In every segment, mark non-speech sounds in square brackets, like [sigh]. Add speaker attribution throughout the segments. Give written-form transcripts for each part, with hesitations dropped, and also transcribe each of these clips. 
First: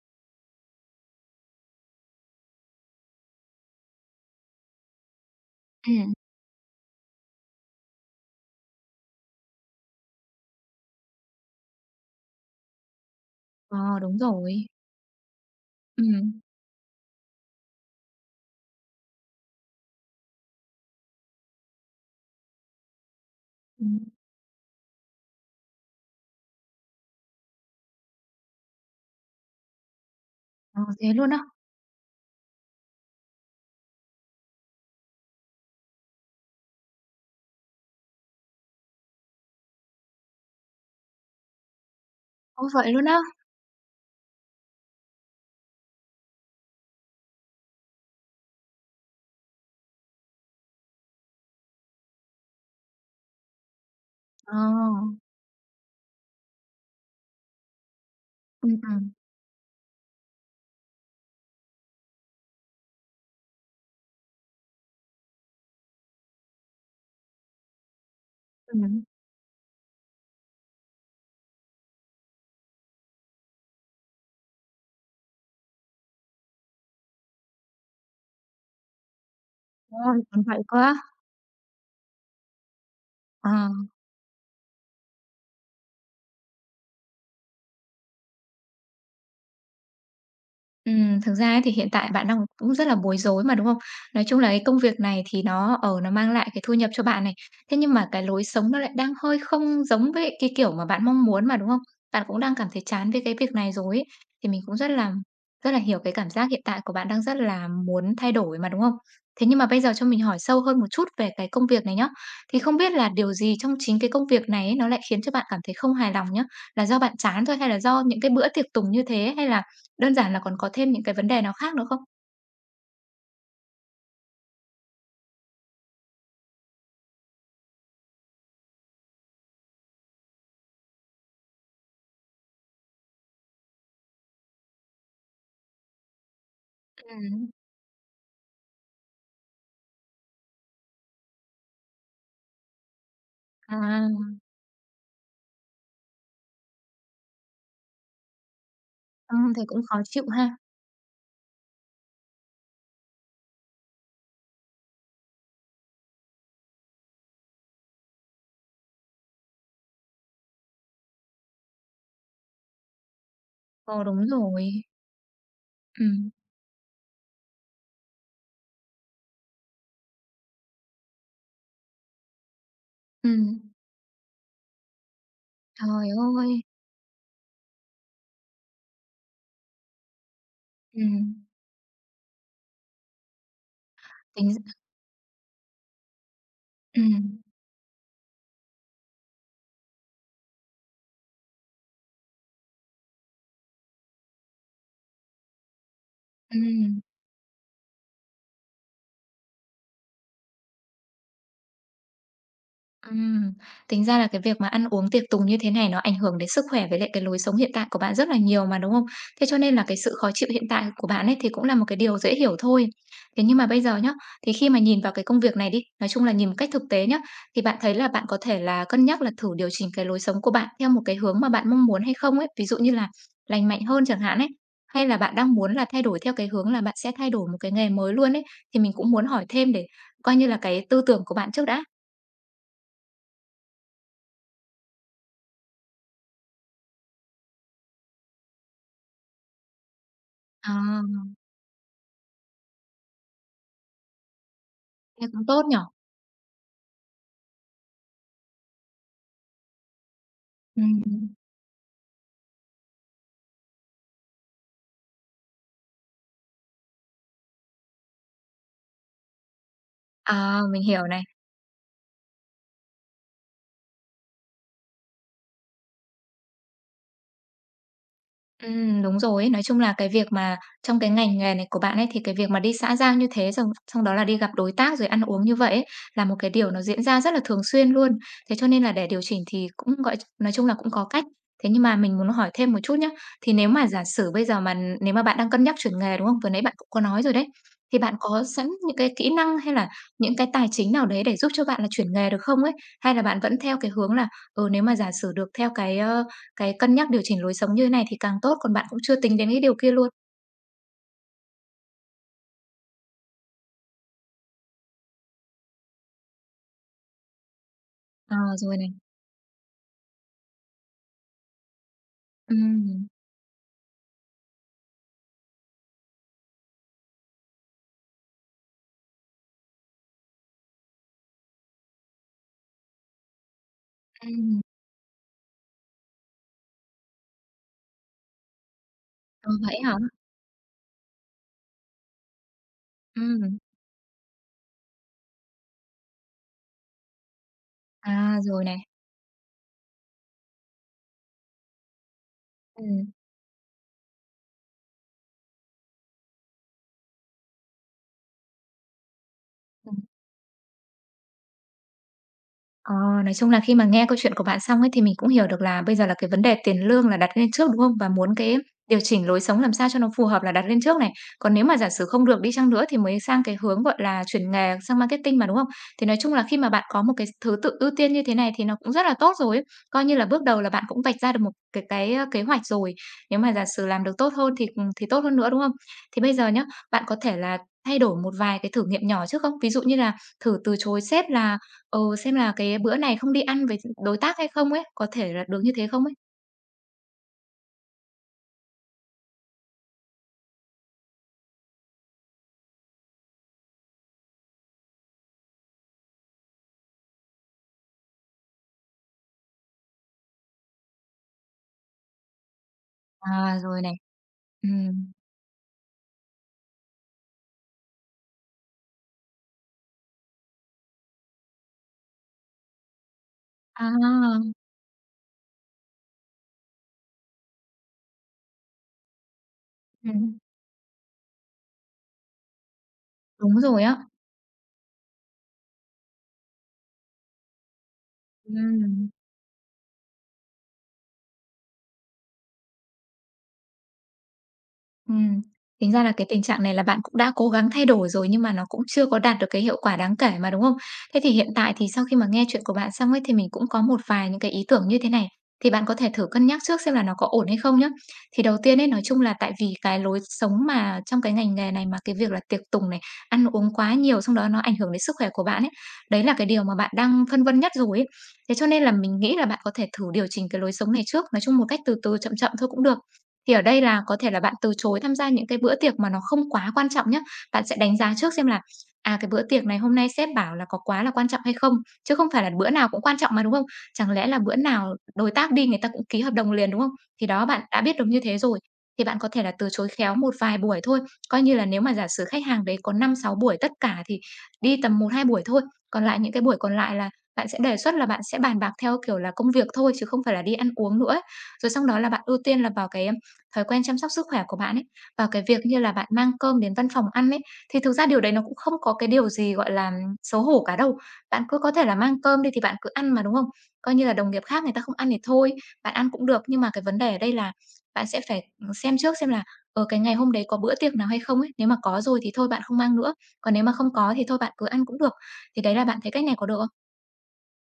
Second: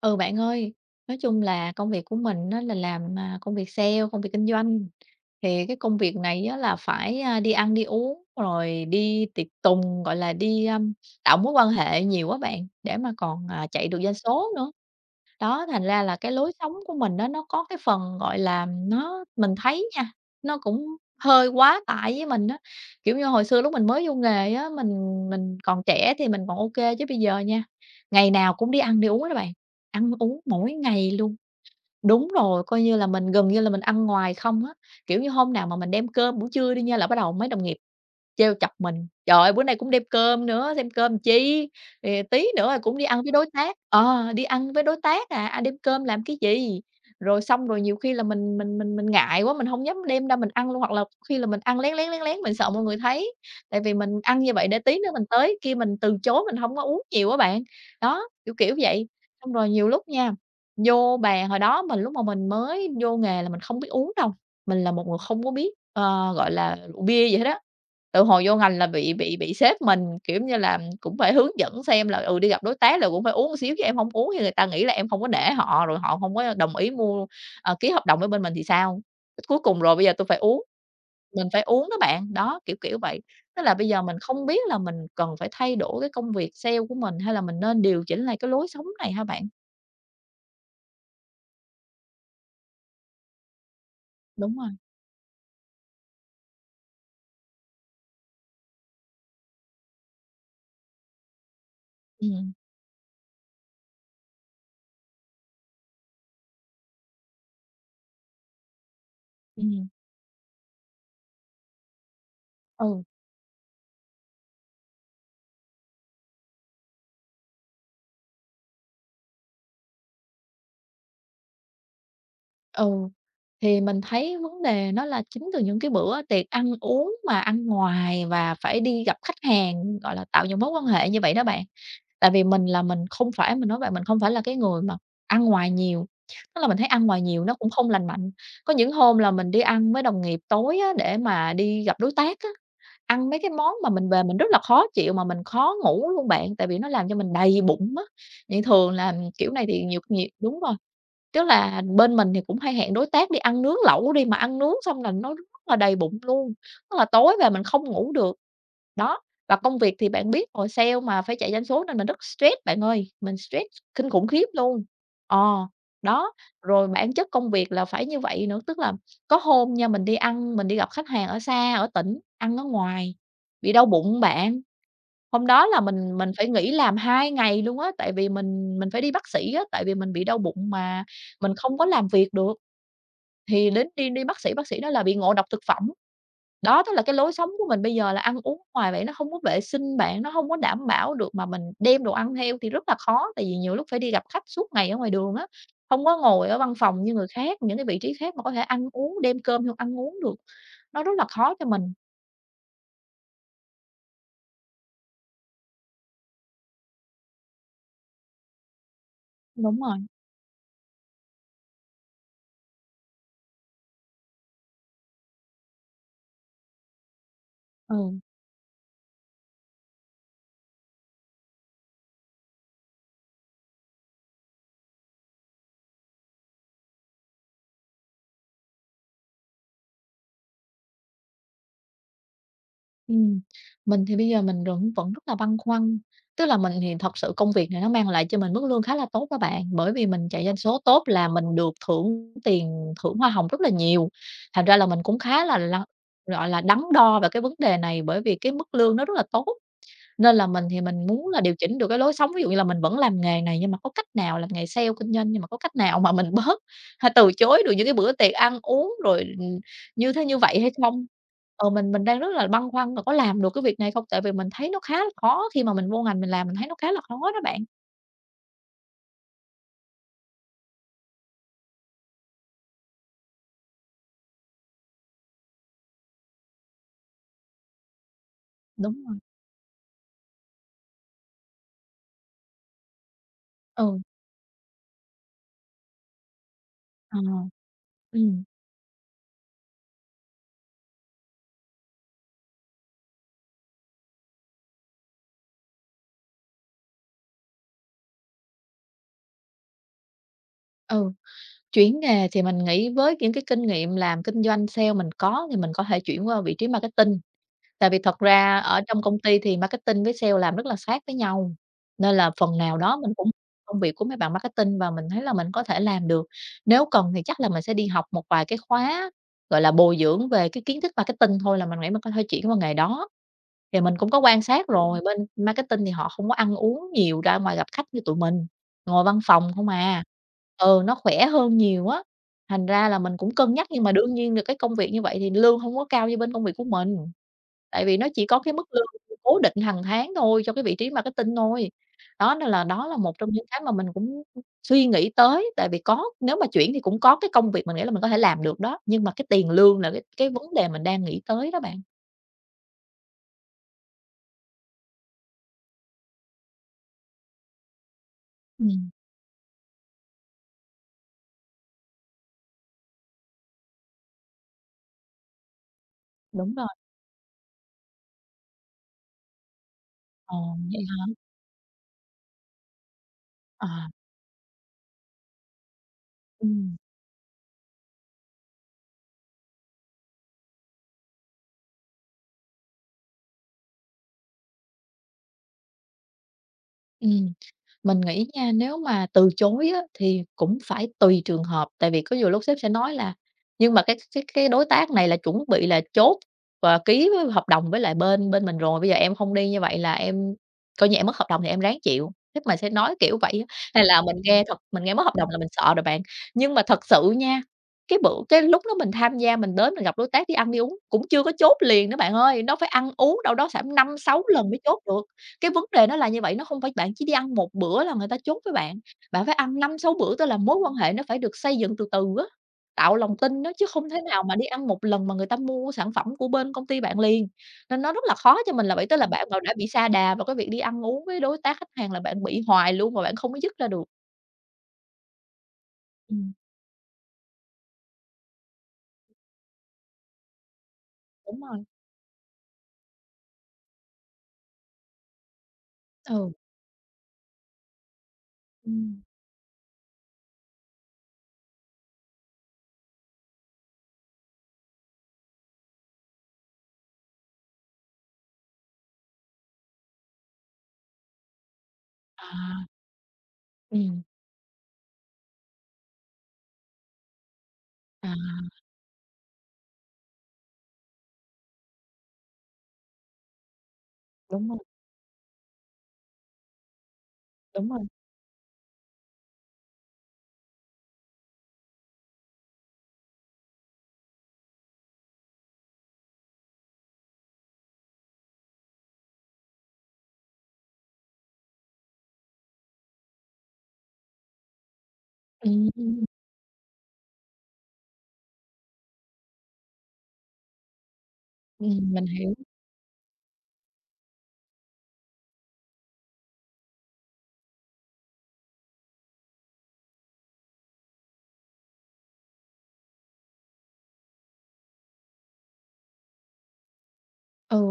Speaker 1: Ừ, bạn ơi, nói chung là công việc của mình nó là làm, công việc sale, công việc kinh doanh. Thì cái công
Speaker 2: Ừm,
Speaker 1: việc này á là phải, đi ăn đi uống, rồi đi tiệc tùng, gọi là, tạo mối quan hệ nhiều á bạn, để mà còn, chạy
Speaker 2: ờ,
Speaker 1: được doanh
Speaker 2: đúng
Speaker 1: số
Speaker 2: rồi.
Speaker 1: nữa. Đó, thành ra là cái
Speaker 2: Ừm,
Speaker 1: lối sống của mình đó nó có cái phần, gọi là, nó mình thấy nha, nó cũng hơi quá tải với mình đó. Kiểu như, hồi xưa lúc mình
Speaker 2: ừm,
Speaker 1: mới vô nghề á, mình còn trẻ thì mình còn ok chứ bây giờ nha, ngày nào cũng đi ăn đi uống đó bạn, ăn uống mỗi
Speaker 2: ờ, thế
Speaker 1: ngày
Speaker 2: luôn
Speaker 1: luôn.
Speaker 2: á?
Speaker 1: Đúng rồi, coi như là mình gần như là mình ăn ngoài không á. Kiểu như, hôm nào mà mình đem cơm buổi trưa đi nha là bắt đầu mấy đồng nghiệp trêu chọc mình: "Trời ơi, bữa nay cũng đem cơm nữa, đem cơm chi? Ờ, tí
Speaker 2: Ô,
Speaker 1: nữa là
Speaker 2: vậy
Speaker 1: cũng đi
Speaker 2: luôn á?
Speaker 1: ăn với đối tác." Ờ, đi ăn với đối tác à, đem cơm làm cái gì? Rồi xong rồi nhiều khi là mình ngại quá, mình hông dám đem ra mình ăn luôn, hoặc là khi là mình ăn lén, lén, lén, lén, mình sợ mọi người thấy. Tại vì mình ăn như
Speaker 2: Ờ,
Speaker 1: vậy để tí nữa mình tới kia mình từ chối, mình hông có uống nhiều á bạn. Đó, kiểu
Speaker 2: ừm,
Speaker 1: vậy.
Speaker 2: ừm,
Speaker 1: Xong rồi nhiều lúc nha. Vô bàn hồi đó mình lúc mà mình mới vô nghề là mình không biết uống đâu, mình là một người không có biết, gọi là, rượu bia gì hết á. Từ hồi vô ngành là
Speaker 2: ừm.
Speaker 1: bị sếp mình, kiểu như là, cũng phải hướng dẫn xem là, ừ, đi gặp đối tác là cũng phải uống một xíu chứ em hông uống thì người ta nghĩ là em không có nể họ, rồi họ hông có đồng ý mua, ký hợp đồng với bên mình thì sao? Cuối cùng rồi bây giờ
Speaker 2: Ôi,
Speaker 1: tôi phải
Speaker 2: còn vậy
Speaker 1: uống,
Speaker 2: cơ á?
Speaker 1: mình phải uống đó bạn, đó, kiểu vậy.
Speaker 2: Ờ.
Speaker 1: Tức là bây giờ mình không biết là mình cần phải thay đổi cái công việc sale của mình hay là mình nên điều chỉnh lại cái lối sống này hả bạn?
Speaker 2: Thực ra ấy thì hiện tại bạn đang cũng rất là bối rối mà, đúng không? Nói chung là
Speaker 1: Đúng
Speaker 2: cái
Speaker 1: rồi,
Speaker 2: công việc này thì nó, nó mang lại cái thu nhập cho bạn này, thế nhưng mà cái lối sống nó lại đang hơi không giống với cái kiểu mà bạn mong muốn mà, đúng không? Bạn cũng
Speaker 1: ừm.
Speaker 2: đang cảm thấy chán với cái việc này rồi ấy, thì mình cũng rất là hiểu cái cảm giác hiện tại của bạn đang rất là muốn thay đổi mà, đúng không? Thế nhưng mà bây
Speaker 1: Ừm,
Speaker 2: giờ cho mình hỏi sâu hơn một chút về cái công việc này nhá. Thì không biết
Speaker 1: ừ,
Speaker 2: là điều gì trong chính cái công việc này ấy, nó lại khiến cho bạn cảm thấy không hài lòng nhá? Là do bạn chán thôi hay là do những cái bữa tiệc tùng như thế hay là đơn giản là còn có thêm những cái vấn đề nào khác nữa không?
Speaker 1: ừ, thì mình thấy vấn đề nó là chính từ những cái bữa tiệc ăn uống mà ăn ngoài và phải đi gặp khách hàng, gọi là, tạo những mối quan hệ như vậy đó bạn. Tại vì mình là mình không phải mình nói bạn mình không phải là cái người mà ăn ngoài nhiều, tức là mình thấy ăn ngoài nhiều
Speaker 2: Ừm,
Speaker 1: nó cũng không lành mạnh. Có những hôm là mình đi ăn với đồng nghiệp tối á, để mà đi gặp đối tác á, ăn mấy cái món mà
Speaker 2: à,
Speaker 1: mình về mình rất là khó chịu mà mình khó ngủ luôn bạn, tại vì nó làm cho mình đầy bụng á. Vậy thường là
Speaker 2: ờ,
Speaker 1: kiểu
Speaker 2: thế
Speaker 1: này
Speaker 2: cũng
Speaker 1: thì
Speaker 2: khó
Speaker 1: nhiều
Speaker 2: chịu
Speaker 1: nhiều
Speaker 2: ha.
Speaker 1: đúng rồi. Tức là bên mình thì cũng hay hẹn đối tác đi ăn nướng lẩu đi, mà ăn nướng xong là nó rất là đầy bụng luôn, tức là tối về mình không ngủ được. Đó, và công việc thì bạn biết rồi, sale mà phải chạy doanh số nên mình rất stress bạn ơi, mình stress
Speaker 2: Ờ,
Speaker 1: kinh
Speaker 2: đúng
Speaker 1: khủng khiếp
Speaker 2: rồi.
Speaker 1: luôn. Ờ,
Speaker 2: Ừm,
Speaker 1: đó, rồi bản chất công việc là phải như vậy nữa, tức là có hôm nha, mình đi ăn, mình đi gặp khách hàng ở xa, ở tỉnh, ăn ở ngoài,
Speaker 2: ừm.
Speaker 1: bị đau bụng bạn. Hôm đó là
Speaker 2: Trời
Speaker 1: mình phải
Speaker 2: ơi!
Speaker 1: nghỉ làm 2 ngày luôn á, tại vì mình phải đi bác sĩ á, tại vì mình bị đau bụng mà
Speaker 2: Ừm,
Speaker 1: mình không có làm việc được, thì đến đi đi
Speaker 2: tính
Speaker 1: bác sĩ nói là bị ngộ độc thực phẩm. Đó, tức là cái lối
Speaker 2: ừm,
Speaker 1: sống của mình bây giờ là ăn uống ngoài vậy nó không có vệ sinh bạn, nó không có đảm bảo được mà mình đem đồ ăn theo thì rất là khó, tại vì nhiều lúc phải đi gặp khách suốt ngày ở ngoài đường á, không có ngồi ở văn
Speaker 2: ừm.
Speaker 1: phòng như người khác, những cái vị trí khác mà có thể ăn uống, đem cơm theo ăn uống được, nó rất là khó cho mình.
Speaker 2: Ừm, tính ra là cái việc mà ăn uống tiệc tùng như thế này nó ảnh hưởng đến sức khỏe với lại cái lối sống hiện tại của bạn rất là nhiều mà, đúng không? Thế cho nên
Speaker 1: Đúng
Speaker 2: là cái
Speaker 1: rồi,
Speaker 2: sự khó chịu hiện tại của bạn ấy thì cũng là một cái điều dễ hiểu thôi. Thế nhưng mà bây giờ nhá, thì khi mà nhìn vào cái công việc này đi, nói chung là nhìn một cách thực tế nhá, thì bạn thấy là
Speaker 1: ừ.
Speaker 2: bạn có thể là cân nhắc là thử điều chỉnh cái lối sống của bạn theo một cái hướng mà bạn mong muốn hay không ấy, ví dụ như là lành mạnh hơn chẳng hạn ấy, hay là bạn đang muốn là thay đổi theo cái hướng là bạn sẽ thay đổi một cái nghề mới luôn ấy, thì mình cũng muốn hỏi thêm để coi như là cái tư tưởng của bạn trước đã.
Speaker 1: Ừm, mình thì bây giờ mình vẫn vẫn rất là băn khoăn, tức là mình thì thật sự công việc này nó mang lại cho mình mức lương khá là tốt các bạn, bởi vì mình chạy doanh
Speaker 2: Ờ.
Speaker 1: số tốt là mình được thưởng tiền thưởng hoa hồng rất là nhiều. Thành ra là mình cũng
Speaker 2: Nghe
Speaker 1: khá
Speaker 2: cũng
Speaker 1: là
Speaker 2: tốt nhỉ?
Speaker 1: gọi là, đắn đo về cái vấn đề này bởi vì cái mức lương nó rất là tốt. Nên là mình thì mình muốn
Speaker 2: Ừm.
Speaker 1: là điều chỉnh được cái lối sống, ví dụ như là mình vẫn làm nghề này nhưng mà có cách nào làm nghề sale, kinh doanh, nhưng mà có cách nào mà mình bớt [laughs] hay từ chối được những cái bữa tiệc ăn uống rồi, như thế như vậy
Speaker 2: À,
Speaker 1: hay
Speaker 2: mình hiểu
Speaker 1: không?
Speaker 2: này.
Speaker 1: Ờ, mình đang rất là băn khoăn là có làm được cái việc này không? Tại vì mình thấy nó khá là khó khi mà mình vô ngành mình làm, mình thấy nó khá là khó đó bạn.
Speaker 2: Đúng rồi ấy. Nói chung là cái việc mà trong cái ngành nghề này của bạn ấy, thì cái việc mà đi xã giao như thế, xong xong đó là đi gặp đối tác rồi ăn uống như vậy ấy, là một cái điều nó diễn ra rất là thường xuyên luôn. Thế cho nên là
Speaker 1: Đúng
Speaker 2: để
Speaker 1: rồi.
Speaker 2: điều chỉnh thì cũng, nói chung là cũng có cách. Thế nhưng mà mình muốn hỏi thêm một chút nhá. Thì nếu mà
Speaker 1: Ừ,
Speaker 2: giả sử bây giờ mà nếu mà bạn đang cân nhắc chuyển nghề, đúng không? Vừa nãy bạn cũng có
Speaker 1: ờ,
Speaker 2: nói rồi đấy, thì bạn
Speaker 1: ừm,
Speaker 2: có sẵn những cái kỹ năng hay là những cái tài chính nào đấy để giúp cho bạn là chuyển nghề được không ấy? Hay là bạn vẫn theo cái hướng là, ừ, nếu mà giả sử được theo cái cân nhắc điều chỉnh lối sống như thế này thì càng tốt, còn bạn cũng chưa tính đến cái điều kia luôn.
Speaker 1: ừ. Chuyển nghề thì mình nghĩ với những cái kinh nghiệm làm kinh doanh sale mình có thì mình có thể chuyển qua vị trí marketing. Tại vì thật
Speaker 2: Ờ,
Speaker 1: ra
Speaker 2: rồi
Speaker 1: ở
Speaker 2: này.
Speaker 1: trong công ty thì marketing với sale làm rất là sát với nhau, nên là phần nào đó
Speaker 2: Ừm,
Speaker 1: mình cũng công việc của mấy bạn marketing và mình thấy là mình có thể làm được. Nếu cần thì chắc là mình sẽ đi học một vài cái khóa, gọi là, bồi dưỡng về cái kiến thức marketing thôi là mình nghĩ mình có thể chuyển qua nghề đó. Thì mình cũng có quan
Speaker 2: ừm,
Speaker 1: sát rồi, bên marketing thì họ không có ăn uống nhiều ra ngoài gặp khách như tụi mình, ngồi văn phòng
Speaker 2: ờ,
Speaker 1: không
Speaker 2: vậy hả?
Speaker 1: à. Ừ, nó khỏe hơn nhiều á, thành ra là mình cũng cân
Speaker 2: Ừm,
Speaker 1: nhắc nhưng mà đương nhiên là cái công việc như vậy thì lương không có cao như bên công việc của mình. Tại vì nó chỉ có
Speaker 2: à,
Speaker 1: cái
Speaker 2: rồi
Speaker 1: mức
Speaker 2: này.
Speaker 1: lương cố định hàng tháng thôi cho cái vị trí marketing thôi. Đó, nên là đó là
Speaker 2: Ừm,
Speaker 1: một trong những cái mà mình cũng suy nghĩ tới, tại vì có nếu mà chuyển thì cũng có cái công việc mình nghĩ là mình có thể làm được đó, nhưng mà cái tiền lương là
Speaker 2: ừm.
Speaker 1: cái vấn đề mình đang nghĩ tới đó bạn.
Speaker 2: Ờ, nói chung là khi mà nghe câu chuyện của bạn xong ấy, thì mình cũng hiểu được là bây giờ là cái vấn đề tiền lương là đặt lên trước, đúng không? Và muốn cái
Speaker 1: Ừm,
Speaker 2: điều chỉnh lối sống làm sao cho nó phù hợp là đặt lên trước này. Còn nếu mà giả sử không được đi chăng nữa thì mới sang cái hướng, gọi là, chuyển nghề sang marketing mà, đúng không? Thì nói chung là
Speaker 1: đúng
Speaker 2: khi
Speaker 1: rồi.
Speaker 2: mà bạn có một cái thứ tự ưu tiên như thế này thì nó cũng rất là tốt rồi ấy. Coi như là
Speaker 1: Ờ,
Speaker 2: bước đầu là
Speaker 1: vậy
Speaker 2: bạn cũng
Speaker 1: hả?
Speaker 2: vạch ra được một ơ, kế hoạch rồi. Nếu mà giả
Speaker 1: À,
Speaker 2: sử làm được tốt hơn thì, ừ, thì tốt hơn nữa, đúng không? Thì bây giờ nhá,
Speaker 1: ừm,
Speaker 2: bạn có thể là thay đổi một vài cái thử nghiệm nhỏ trước không? Ví dụ như là thử từ chối sếp là ừ, xem là cái bữa này không đi ăn với đối tác hay không ấy, có thể là được như thế không ấy?
Speaker 1: ừm, mình nghĩ nha, nếu mà từ chối á, thì cũng phải tùy trường hợp, tại vì có nhiều lúc sếp sẽ nói là "Nhưng mà cái đối tác này là chuẩn bị là chốt và ký với hợp đồng với lại bên bên mình rồi, bây giờ em không đi như vậy là em coi như em mất hợp đồng thì em ráng chịu." Sếp mình sẽ nói kiểu vậy á,
Speaker 2: À, rồi
Speaker 1: nên
Speaker 2: này.
Speaker 1: là mình nghe thật mình nghe mất
Speaker 2: Ừm.
Speaker 1: hợp đồng là mình sợ rồi bạn. Nhưng mà thật sự nha, cái lúc đó mình tham gia, mình đến mình gặp đối tác đi ăn đi uống cũng chưa có chốt liền nữa bạn ơi, nó phải ăn uống đâu đó phải 5-6 lần
Speaker 2: À,
Speaker 1: mới chốt được. Cái vấn đề nó là như vậy, nó không phải bạn chỉ đi ăn một bữa là người ta chốt với bạn, bạn phải ăn 5-6 bữa, tức là
Speaker 2: ừm,
Speaker 1: mối quan hệ nó phải được xây dựng từ từ á, tạo lòng tin á,
Speaker 2: đúng
Speaker 1: chứ
Speaker 2: rồi
Speaker 1: không thể
Speaker 2: á.
Speaker 1: nào mà đi ăn một lần mà người ta mua sản phẩm của bên công ty bạn liền. Nên nó rất là khó cho mình là vậy, tức là
Speaker 2: Ừm.
Speaker 1: bạn mà đã bị sa đà vào cái việc đi ăn uống với đối tác khách hàng là bạn bị hoài luôn mà bạn không có dứt ra được.
Speaker 2: Ừm, tính ra là cái
Speaker 1: Ừm,
Speaker 2: tình trạng này là bạn cũng đã cố gắng thay đổi rồi nhưng mà nó cũng chưa có đạt được cái hiệu quả đáng kể mà, đúng không? Thế thì
Speaker 1: đúng
Speaker 2: hiện
Speaker 1: rồi,
Speaker 2: tại thì sau khi mà nghe chuyện của bạn xong ấy, thì mình cũng có một vài những cái ý tưởng như thế này, thì bạn có thể thử
Speaker 1: ừ,
Speaker 2: cân nhắc trước xem là nó có ổn hay không nhé. Thì đầu tiên ấy, nói
Speaker 1: ừm,
Speaker 2: chung là tại vì cái lối sống mà trong cái ngành nghề này mà cái việc là tiệc tùng này, ăn uống quá nhiều xong đó nó ảnh hưởng đến sức khỏe của bạn ấy, đấy là cái điều mà bạn đang phân vân nhất rồi ấy. Thế cho nên là mình nghĩ là bạn có thể thử điều chỉnh cái lối sống này trước, nói chung một cách từ từ chậm chậm
Speaker 1: à,
Speaker 2: thôi cũng được. Thì ở đây
Speaker 1: ừm,
Speaker 2: là có thể là bạn từ chối tham gia những cái bữa tiệc mà nó không quá quan trọng nhé. Bạn sẽ đánh
Speaker 1: à,
Speaker 2: giá trước xem là, à, cái bữa tiệc này hôm nay sếp bảo là có quá là quan trọng hay không, chứ không phải là bữa nào cũng quan trọng mà, đúng không? Chẳng lẽ là
Speaker 1: đúng
Speaker 2: bữa
Speaker 1: rồi,
Speaker 2: nào đối tác đi người ta cũng ký hợp đồng liền, đúng không? Thì đó, bạn
Speaker 1: đúng rồi,
Speaker 2: đã biết được như thế rồi, thì bạn có thể là từ chối khéo một vài buổi thôi. Coi như là nếu mà giả sử khách hàng đấy có 5 6 buổi tất cả thì đi tầm 1 2 buổi thôi, còn lại những cái buổi còn lại là bạn sẽ đề xuất là bạn sẽ bàn bạc theo kiểu là công việc thôi chứ không phải là đi ăn uống nữa ấy. Rồi xong đó là bạn ưu tiên là vào cái thói quen chăm sóc sức khỏe của bạn ấy, và cái việc
Speaker 1: ừm,
Speaker 2: như là
Speaker 1: ừm,
Speaker 2: bạn mang cơm đến văn phòng ăn ấy, thì thực ra điều đấy nó cũng không có cái điều gì, gọi là, xấu hổ cả đâu. Bạn cứ có thể là
Speaker 1: mình
Speaker 2: mang
Speaker 1: hiểu.
Speaker 2: cơm đi thì bạn cứ ăn mà, đúng không? Coi như là đồng nghiệp khác người ta không ăn thì thôi, bạn ăn cũng được. Nhưng mà cái vấn đề ở đây là bạn sẽ phải, xem trước xem là, ở cái ngày hôm đấy có bữa tiệc nào hay không ấy. Nếu mà có rồi thì thôi bạn không mang nữa, còn nếu mà không có thì thôi bạn cứ ăn cũng được. Thì đấy là bạn thấy cách này có được không?
Speaker 1: Ừ,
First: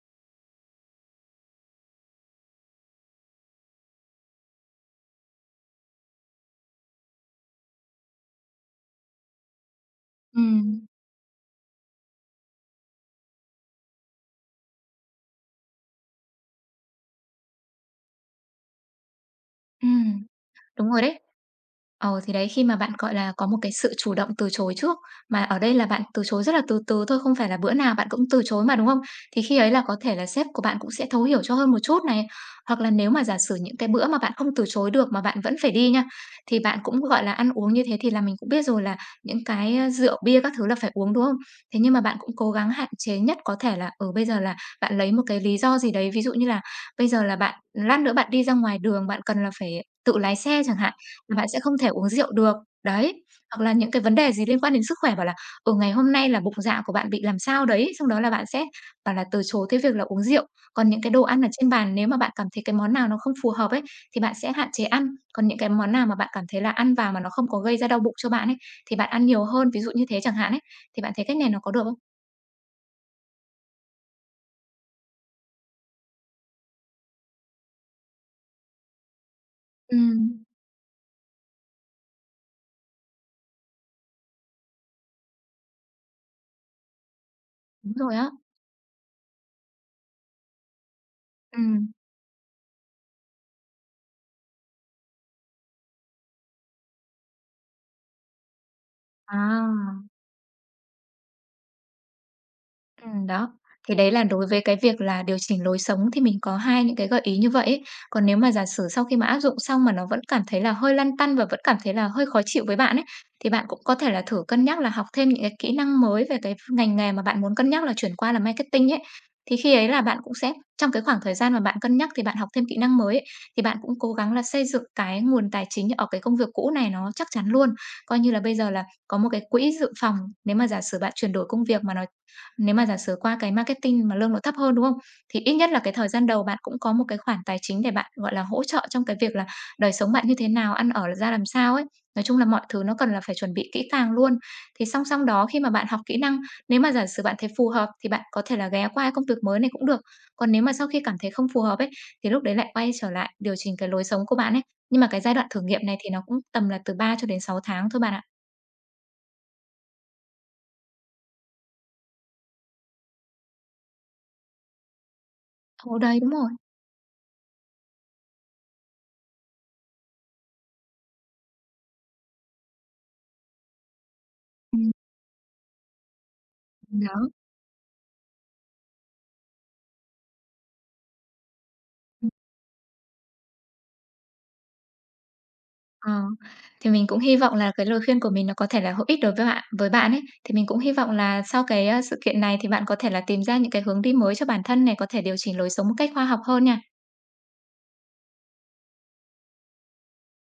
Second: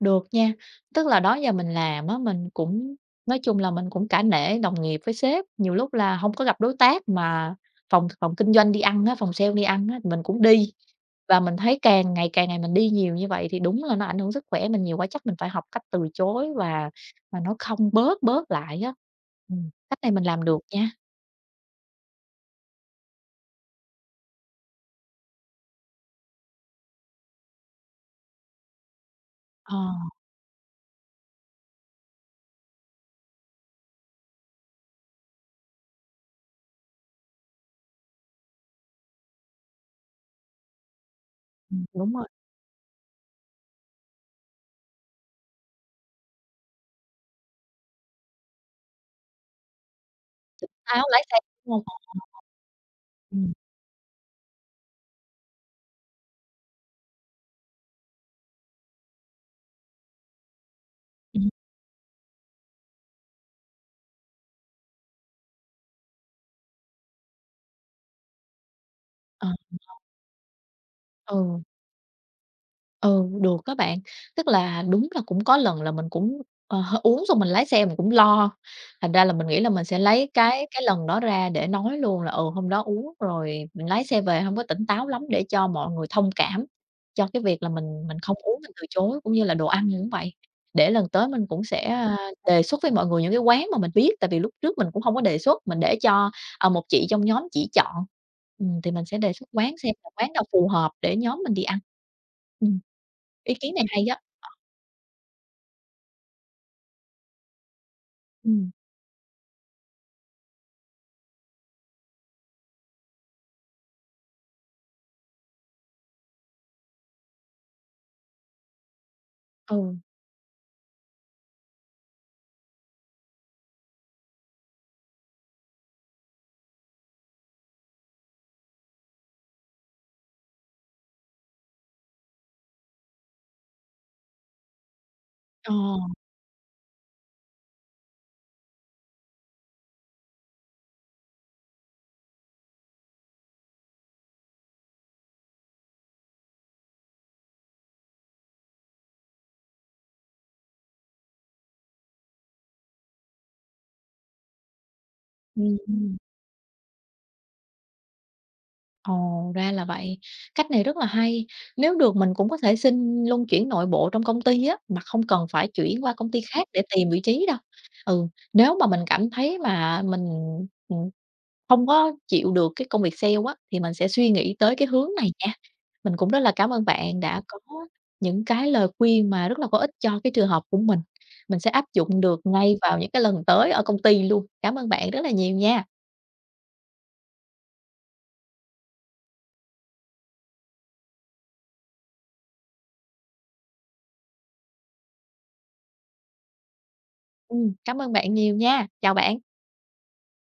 Speaker 1: được nha. Tức là đó giờ mình làm á, mình cũng nói chung là mình cũng cả nể đồng nghiệp với sếp, nhiều lúc là không có gặp đối tác mà phòng phòng kinh doanh đi ăn á, phòng sale đi ăn á, mình
Speaker 2: ừ
Speaker 1: cũng đi. Và mình thấy càng ngày mình đi nhiều như vậy thì đúng là nó ảnh hưởng sức khỏe mình nhiều quá, chắc mình phải học cách từ chối và nó không bớt bớt lại á.
Speaker 2: ừ.
Speaker 1: Cách này mình làm được nha.
Speaker 2: Đúng rồi đấy. Ờ, thì đấy, khi mà bạn, gọi là, có một cái sự chủ động từ chối trước, mà ở đây là bạn từ chối rất là từ từ thôi, không phải là bữa nào bạn cũng từ chối mà, đúng không? Thì khi ấy
Speaker 1: Ờ,
Speaker 2: là có thể là sếp của bạn cũng sẽ thấu hiểu cho hơn một chút này, hoặc là nếu mà giả sử những cái bữa mà bạn không từ chối được mà bạn vẫn phải đi nha, thì bạn cũng, gọi là, ăn uống như thế thì là mình cũng biết rồi là những cái, a, rượu bia các thứ là phải uống, đúng không? Thế nhưng mà
Speaker 1: đúng
Speaker 2: bạn
Speaker 1: rồi,
Speaker 2: cũng cố gắng hạn chế nhất có thể là, ở bây giờ là bạn lấy một cái lý do gì đấy, ví dụ như là bây giờ là bạn lát nữa bạn đi ra ngoài đường, bạn cần là phải tự lái xe chẳng hạn,
Speaker 1: tao lái xe,
Speaker 2: là bạn sẽ
Speaker 1: đúng
Speaker 2: không thể
Speaker 1: hông?
Speaker 2: uống rượu được. Đấy,
Speaker 1: Ừm,
Speaker 2: hoặc là những cái vấn đề gì liên quan đến sức khỏe bảo là, ừ, ngày hôm nay là bụng dạ của bạn bị làm sao đấy, xong đó là bạn sẽ bảo là từ chối cái việc là uống rượu. Còn những cái đồ ăn
Speaker 1: ừm,
Speaker 2: ở trên bàn nếu mà bạn cảm thấy cái món nào nó không phù hợp ấy, thì bạn sẽ hạn chế ăn. Còn những cái món nào mà bạn cảm thấy là ăn vào mà nó không có gây ra đau bụng cho bạn ấy, thì bạn ăn nhiều
Speaker 1: ờ,
Speaker 2: hơn, ví dụ như thế chẳng hạn ấy. Thì bạn thấy cách này nó
Speaker 1: ừ.
Speaker 2: có được không?
Speaker 1: Ừ, được các bạn. Tức là đúng là cũng có lần là mình cũng, ờ, h uống xong mình lái xe mình cũng lo, thành ra là mình nghĩ là mình
Speaker 2: Ừ
Speaker 1: sẽ lấy cái lần đó ra để nói luôn là, ừ, hôm đó uống rồi mình lái xe về không có tỉnh táo lắm để cho mọi người thông cảm cho cái việc là
Speaker 2: đúng
Speaker 1: mình
Speaker 2: rồi
Speaker 1: mình
Speaker 2: á.
Speaker 1: không uống, mình từ chối, cũng như là đồ ăn cũng vậy. Để lần tới mình
Speaker 2: Ừ.
Speaker 1: cũng sẽ, đề xuất với mọi người những cái quán mà mình biết, tại vì lúc trước mình cũng không có đề xuất, mình để cho, một chị trong nhóm chỉ chọn. Thì mình sẽ đề xuất quán xem
Speaker 2: À.
Speaker 1: là quán nào phù hợp để nhóm mình đi ăn. Ừm.
Speaker 2: Đó.
Speaker 1: Ý kiến này
Speaker 2: Thì
Speaker 1: hay
Speaker 2: đấy
Speaker 1: á.
Speaker 2: là đối với cái việc là điều chỉnh lối sống thì mình có hai những cái gợi ý như vậy ấy. Còn nếu mà giả
Speaker 1: Ừm,
Speaker 2: sử sau khi mà áp dụng xong mà nó vẫn cảm thấy là hơi lăn tăn và vẫn cảm thấy là hơi khó chịu với bạn ấy, thì bạn cũng có thể là thử cân nhắc là học thêm những cái kỹ năng mới về cái ngành nghề mà bạn muốn cân nhắc là chuyển qua là marketing ấy. Thì khi ấy
Speaker 1: ừ,
Speaker 2: là bạn cũng sẽ trong cái khoảng thời gian mà bạn cân nhắc thì bạn học thêm kỹ năng mới ấy, thì bạn cũng cố gắng là xây dựng cái nguồn tài chính ở cái công việc cũ này nó chắc chắn luôn. Coi như là bây giờ là có một cái quỹ dự phòng, nếu mà giả sử bạn chuyển đổi công việc mà nó nếu mà giả sử qua cái marketing mà lương nó thấp hơn, đúng không? Thì ít nhất
Speaker 1: ờ,
Speaker 2: là cái thời gian đầu bạn cũng có một cái khoản tài chính để bạn, gọi là, hỗ trợ trong cái việc là đời sống bạn như thế nào, ăn ở là ra làm sao ấy. Nói chung là mọi thứ nó cần là phải chuẩn bị kỹ càng luôn. Thì song song đó khi mà bạn học kỹ năng, nếu mà giả sử bạn thấy phù hợp thì bạn có thể là ghé qua công việc mới này cũng được. Còn nếu mà sau khi cảm thấy không phù hợp ấy, thì lúc đấy lại quay trở lại điều chỉnh cái lối sống của bạn ấy. Nhưng mà cái giai đoạn thử
Speaker 1: ừm,
Speaker 2: nghiệm này thì
Speaker 1: ừm,
Speaker 2: nó cũng tầm là từ 3 cho đến 6 tháng thôi bạn ạ.
Speaker 1: ồ, ra là vậy. Cách này rất là hay. Nếu được mình cũng có thể xin luân chuyển nội bộ trong công ty á, mà không cần phải
Speaker 2: Ồ,
Speaker 1: chuyển qua
Speaker 2: đấy,
Speaker 1: công
Speaker 2: đúng
Speaker 1: ty
Speaker 2: rồi.
Speaker 1: khác để tìm vị trí đâu. Ừ, nếu mà mình cảm thấy mà mình ừm không có chịu được cái công việc sale á, thì mình sẽ suy nghĩ tới cái hướng này nha. Mình cũng rất là cảm ơn
Speaker 2: Đó.
Speaker 1: bạn đã có những cái lời khuyên mà rất là có ích cho cái trường hợp của mình. Mình sẽ áp dụng được ngay vào những cái lần tới ở công ty luôn. Cảm ơn bạn rất là nhiều nha.
Speaker 2: Ờ, thì mình cũng hy vọng là cái lời khuyên của mình nó có thể là hữu ích đối với bạn ấy. Thì mình cũng hy vọng là sau cái, a, sự kiện này thì bạn có thể là tìm ra những cái hướng đi mới cho bản thân này, có thể điều chỉnh lối sống một cách khoa học hơn nha.
Speaker 1: Cảm ơn bạn nhiều nha. Chào bạn.